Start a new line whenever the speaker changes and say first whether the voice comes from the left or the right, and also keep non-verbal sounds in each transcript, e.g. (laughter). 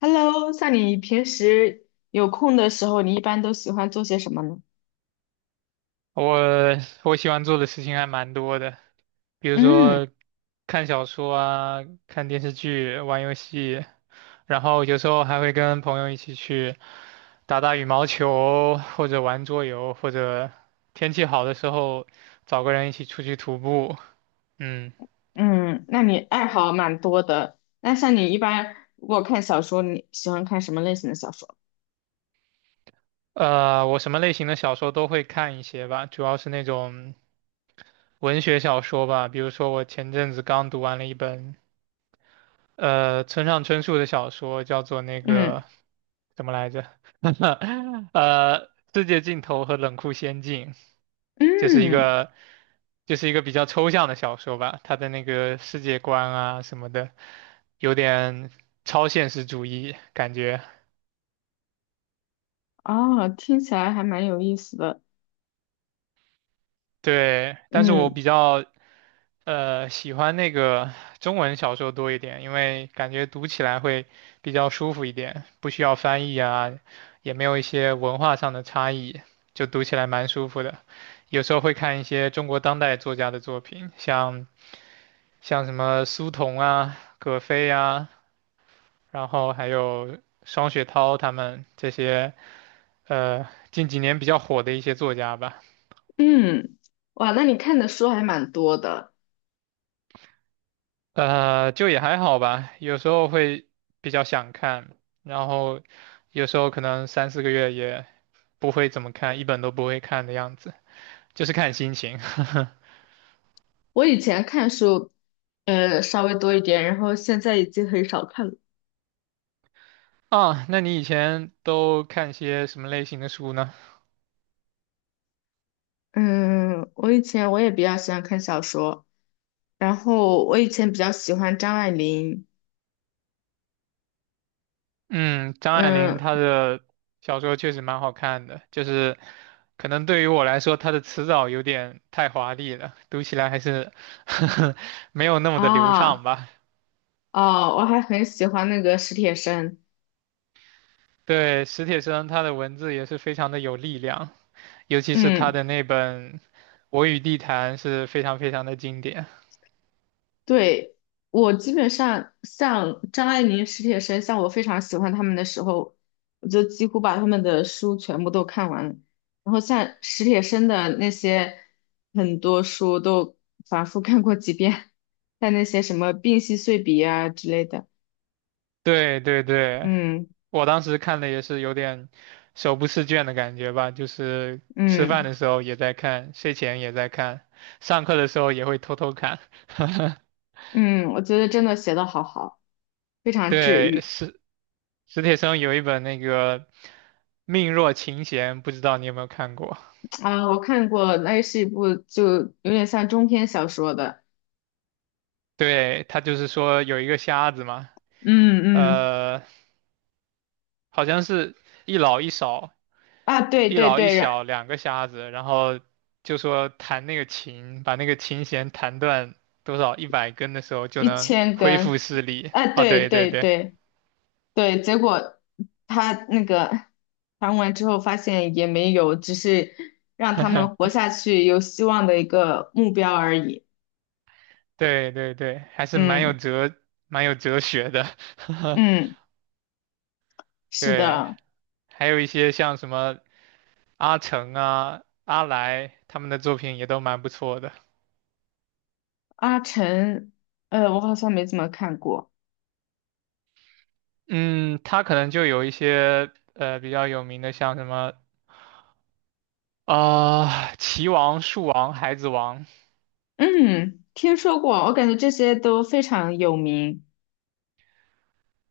left: Hello，像你平时有空的时候，你一般都喜欢做些什么呢？
right: 我我喜欢做的事情还蛮多的，比如
left: 嗯
right: 说看小说啊、看电视剧、玩游戏，然后有时候还会跟朋友一起去打打羽毛球，或者玩桌游，或者天气好的时候找个人一起出去徒步。嗯，
left: 嗯，那你爱好蛮多的。那像你一般如果看小说，你喜欢看什么类型的小说？
right: 我什么类型的小说都会看一些吧，主要是那种文学小说吧，比如说我前阵子刚读完了一本。村上春树的小说叫做那
left: 嗯
right: 个怎么来着？(laughs) 呃，《世界尽头》和《冷酷仙境》，就是一
left: 嗯，
right: 个就是一个比较抽象的小说吧。他的那个世界观啊什么的，有点超现实主义感觉。
left: 哦，听起来还蛮有意思的。
right: 对，但是我
left: 嗯
right: 比较喜欢那个中文小说多一点，因为感觉读起来会比较舒服一点，不需要翻译啊，也没有一些文化上的差异，就读起来蛮舒服的。有时候会看一些中国当代作家的作品，像什么苏童啊、葛飞啊，然后还有双雪涛他们这些近几年比较火的一些作家吧。
left: 嗯，哇，那你看的书还蛮多的。
right: 就也还好吧，有时候会比较想看，然后有时候可能3、4个月也不会怎么看，一本都不会看的样子，就是看心情。(laughs)
left: 我以前看书，稍微多一点，然后现在已经很少看了。
right: 啊，那你以前都看些什么类型的书呢？
left: 嗯，我以前我也比较喜欢看小说。然后我以前比较喜欢张爱玲，
right: 嗯，张爱玲她
left: 嗯
right: 的小说确实蛮好看的，就是可能对于我来说，她的词藻有点太华丽了，读起来还是 (laughs) 没有那么的流畅
left: 啊
right: 吧。
left: 哦，我还很喜欢那个史铁生，
right: 对，史铁生他的文字也是非常的有力量，尤其是他
left: 嗯，
right: 的那本《我与地坛》是非常非常的经典。
left: 对，我基本上像张爱玲、史铁生，像我非常喜欢他们的时候，我就几乎把他们的书全部都看完了。然后像史铁生的那些很多书都反复看过几遍，像那些什么《病隙碎笔》啊之类的，
right: 对对对，
left: 嗯
right: 我当时看的也是有点手不释卷的感觉吧，就是吃饭
left: 嗯
right: 的时候也在看，睡前也在看，上课的时候也会偷偷看。(laughs)
left: 嗯，我觉得真的写的好好。非常治
right: 对，
left: 愈。
right: 史铁生有一本那个《命若琴弦》，不知道你有没有看过？
left: 啊！我看过，那是一部就有点像中篇小说的，
right: 对，他就是说有一个瞎子嘛，
left: 嗯嗯
right: 呃。好像是一老一少，
left: 啊，对
right: 一
left: 对
right: 老一
left: 对，
right: 小两个瞎子，然后就说弹那个琴，把那个琴弦弹断多少100根的时候就
left: 一
right: 能
left: 千
right: 恢复
left: 根，
right: 视力。
left: 啊，
right: 啊，
left: 对
right: 对对
left: 对
right: 对
left: 对对，结果他那个谈完之后发现也没有，只是让他们活下去有希望的一个目标而已。
right: 对对对，还是蛮有
left: 嗯
right: 哲蛮有哲学的。
left: 嗯，
right: (laughs)
left: 是
right: 对，
left: 的，
right: 还有一些像什么阿成啊、阿来他们的作品也都蛮不错的。
left: 阿晨，我好像没怎么看过，
right: 嗯，他可能就有一些比较有名的，像什么啊，棋王、树王、孩子王，
left: 嗯，听说过，我感觉这些都非常有名。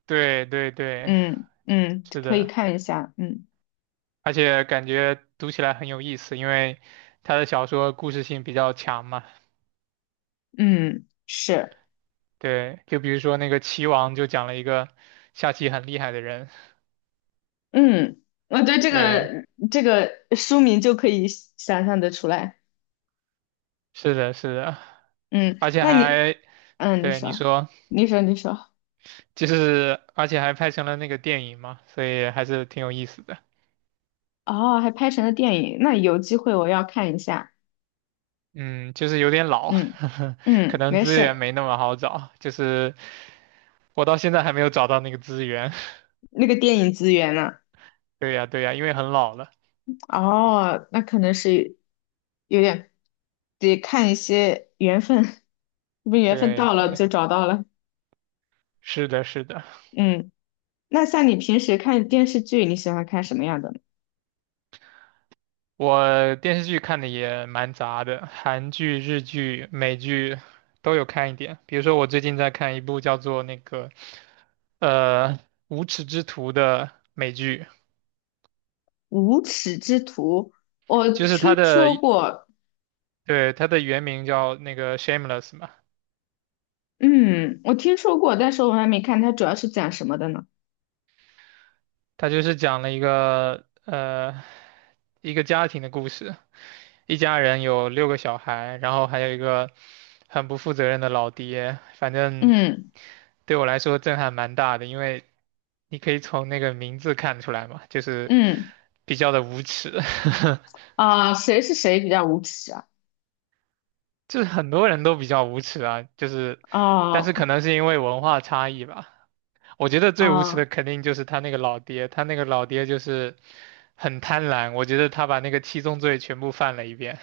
right: 对对对，
left: 嗯嗯，
right: 是
left: 可以
right: 的，
left: 看一下，嗯
right: 而且感觉读起来很有意思，因为他的小说故事性比较强嘛。
left: 嗯是，
right: 对，就比如说那个棋王就讲了一个下棋很厉害的人，
left: 嗯，我对这
right: 对，
left: 个这个书名就可以想象的出来，
right: 是的，是的，
left: 嗯，
right: 而且
left: 那你，
right: 还，
left: 嗯，你
right: 对，
left: 说，你说，你说，
right: 就是而且还拍成了那个电影嘛，所以还是挺有意思的。
left: 哦，还拍成了电影，那有机会我要看一下，
right: 嗯，就是有点老，
left: 嗯
right: (laughs) 可
left: 嗯，
right: 能
left: 没
right: 资源
left: 事，
right: 没那么好找，就是我到现在还没有找到那个资源。
left: 那个电影资源呢？
right: (laughs) 对呀，对呀，因为很老了。
left: 哦，那可能是有点得看一些缘分，(laughs) 是不是缘分
right: 对
left: 到了
right: 对，
left: 就找到了，
right: 是的，是的。
left: 嗯。那像你平时看电视剧，你喜欢看什么样的呢？
right: 我电视剧看的也蛮杂的，韩剧、日剧、美剧都有看一点。比如说，我最近在看一部叫做那个呃《无耻之徒》的美剧，
left: 无耻之徒，我
right: 就是
left: 听
right: 它的
left: 说过，
right: 对它的原名叫那个 Shameless 嘛，
left: 嗯，我听说过，但是我还没看。它主要是讲什么的呢？
right: 它就是讲了一个一个家庭的故事。一家人有6个小孩，然后还有一个很不负责任的老爹，反正
left: 嗯
right: 对我来说震撼蛮大的，因为你可以从那个名字看出来嘛，就是
left: 嗯，
right: 比较的无耻，
left: 啊、谁是谁比较无耻啊？
right: (laughs) 就是很多人都比较无耻啊，但是可
left: 啊
right: 能是因为文化差异吧，我觉得最无耻的
left: 啊
right: 肯定就是他那个老爹，他那个老爹就是很贪婪，我觉得他把那个七宗罪全部犯了一遍。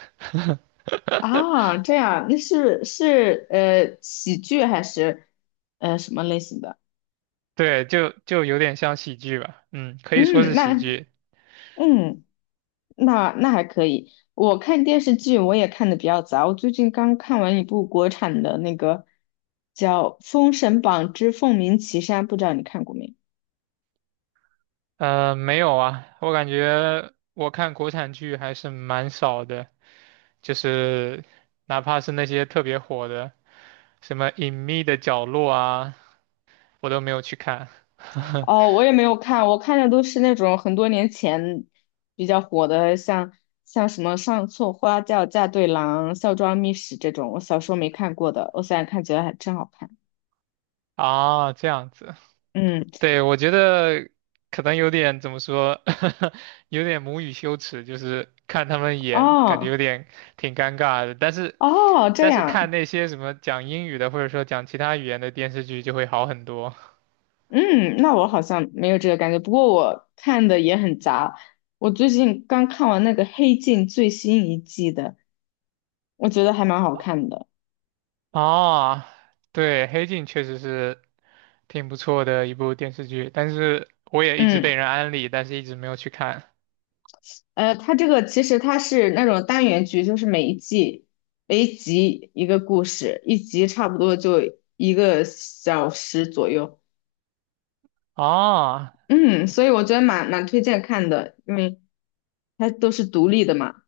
left: 啊，这样，那是喜剧还是什么类型的？
right: 对，就有点像喜剧吧，嗯，可以说
left: 嗯，
right: 是喜
left: 那
right: 剧。
left: 嗯还可以。我看电视剧我也看的比较杂，我最近刚看完一部国产的那个叫《封神榜之凤鸣岐山》，不知道你看过没？
right: 没有啊，我感觉我看国产剧还是蛮少的，就是哪怕是那些特别火的，什么《隐秘的角落》啊，我都没有去看。(laughs)
left: 哦，我也没有看，我看的都是那种很多年前比较火的，像什么《上错花轿嫁对郎》《孝庄秘史》这种，我小时候没看过的，我现在看觉得还真好看。
right: 啊，这样子。
left: 嗯，
right: 对，我觉得可能有点怎么说，(laughs) 有点母语羞耻，就是看他们演，感觉有
left: 哦
right: 点挺尴尬的。
left: 哦，这
right: 但是
left: 样。
right: 看那些什么讲英语的，或者说讲其他语言的电视剧就会好很多。
left: 嗯，那我好像没有这个感觉，不过我看的也很杂。我最近刚看完那个《黑镜》最新一季的，我觉得还蛮好看的。
right: 啊，对，《黑镜》确实是挺不错的一部电视剧，但是我也一直
left: 嗯，
right: 被人安利，但是一直没有去看。
left: 它这个其实它是那种单元剧，就是每一季每一集一个故事，一集差不多就一个小时左右。
right: 啊，
left: 嗯，所以我觉得蛮推荐看的，因为它都是独立的嘛。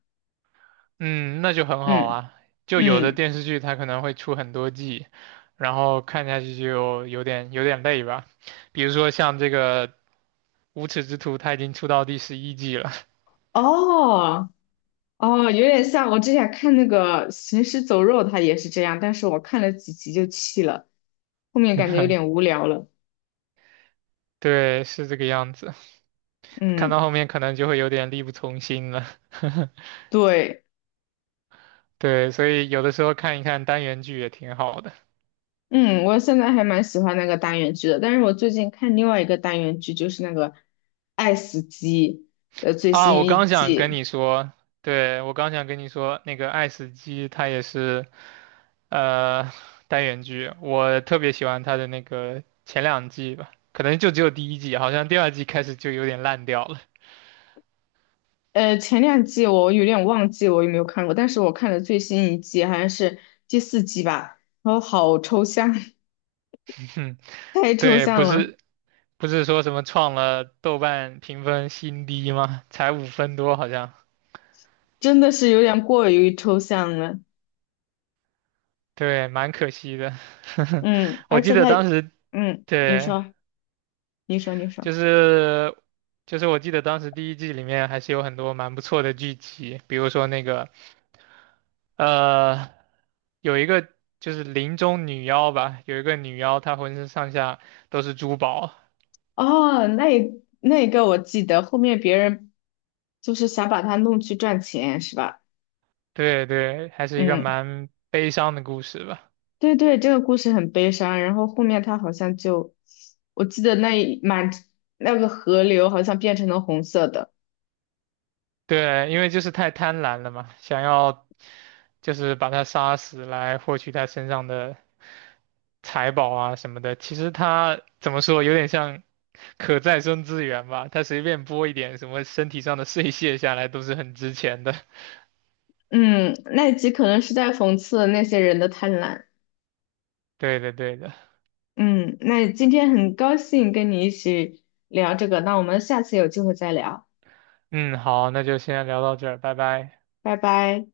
right: 嗯，那就很好
left: 嗯
right: 啊。就有的
left: 嗯，
right: 电视剧它可能会出很多季，然后看下去就有点累吧。比如说像这个《无耻之徒》，它已经出到第11季了，
left: 哦。哦，有点像我之前看那个《行尸走肉》，它也是这样，但是我看了几集就弃了，后面感觉有
right: (laughs)
left: 点无聊了。
right: 对，是这个样子。看
left: 嗯，
right: 到后面可能就会有点力不从心了。(laughs)
left: 对，
right: 对，所以有的时候看一看单元剧也挺好的
left: 嗯，我现在还蛮喜欢那个单元剧的，但是我最近看另外一个单元剧，就是那个《爱死机》的最
right: 啊。
left: 新
right: 我
left: 一
right: 刚想跟
left: 季。
right: 你说，对，我刚想跟你说，那个爱死机它也是。呃，单元剧，我特别喜欢它的那个前两季吧，可能就只有第一季，好像第二季开始就有点烂掉了。
left: 前两季我有点忘记我有没有看过，但是我看了最新一季，好像是第四季吧，然后好抽象，
right: (laughs) 哼，
left: (laughs) 太抽
right: 对，不
left: 象了，
right: 是不是说什么创了豆瓣评分新低吗？才5分多好像，
left: 真的是有点过于抽象了。
right: 对，蛮可惜的。(laughs)
left: 嗯，
right: 我
left: 而
right: 记
left: 且
right: 得
left: 他，
right: 当时，
left: 嗯，你
right: 对，
left: 说，你说，你说，
right: 就是就是我记得当时第一季里面还是有很多蛮不错的剧集，比如说那个呃有一个就是林中女妖吧，有一个女妖她浑身上下都是珠宝，
left: 哦，那一个我记得，后面别人就是想把他弄去赚钱，是吧？
right: 对对，还是一个
left: 嗯，
right: 蛮悲伤的故事吧。
left: 对对，这个故事很悲伤。然后后面他好像就，我记得那一满那个河流好像变成了红色的。
right: 对，因为就是太贪婪了嘛，想要就是把她杀死来获取她身上的财宝啊什么的，其实它怎么说，有点像可再生资源吧，它随便拨一点什么身体上的碎屑下来都是很值钱的。
left: 嗯，那一集可能是在讽刺那些人的贪婪。
right: (laughs) 对的，对的。
left: 嗯，那今天很高兴跟你一起聊这个，那我们下次有机会再聊，
right: 嗯，好，那就先聊到这儿，拜拜。
left: 拜拜。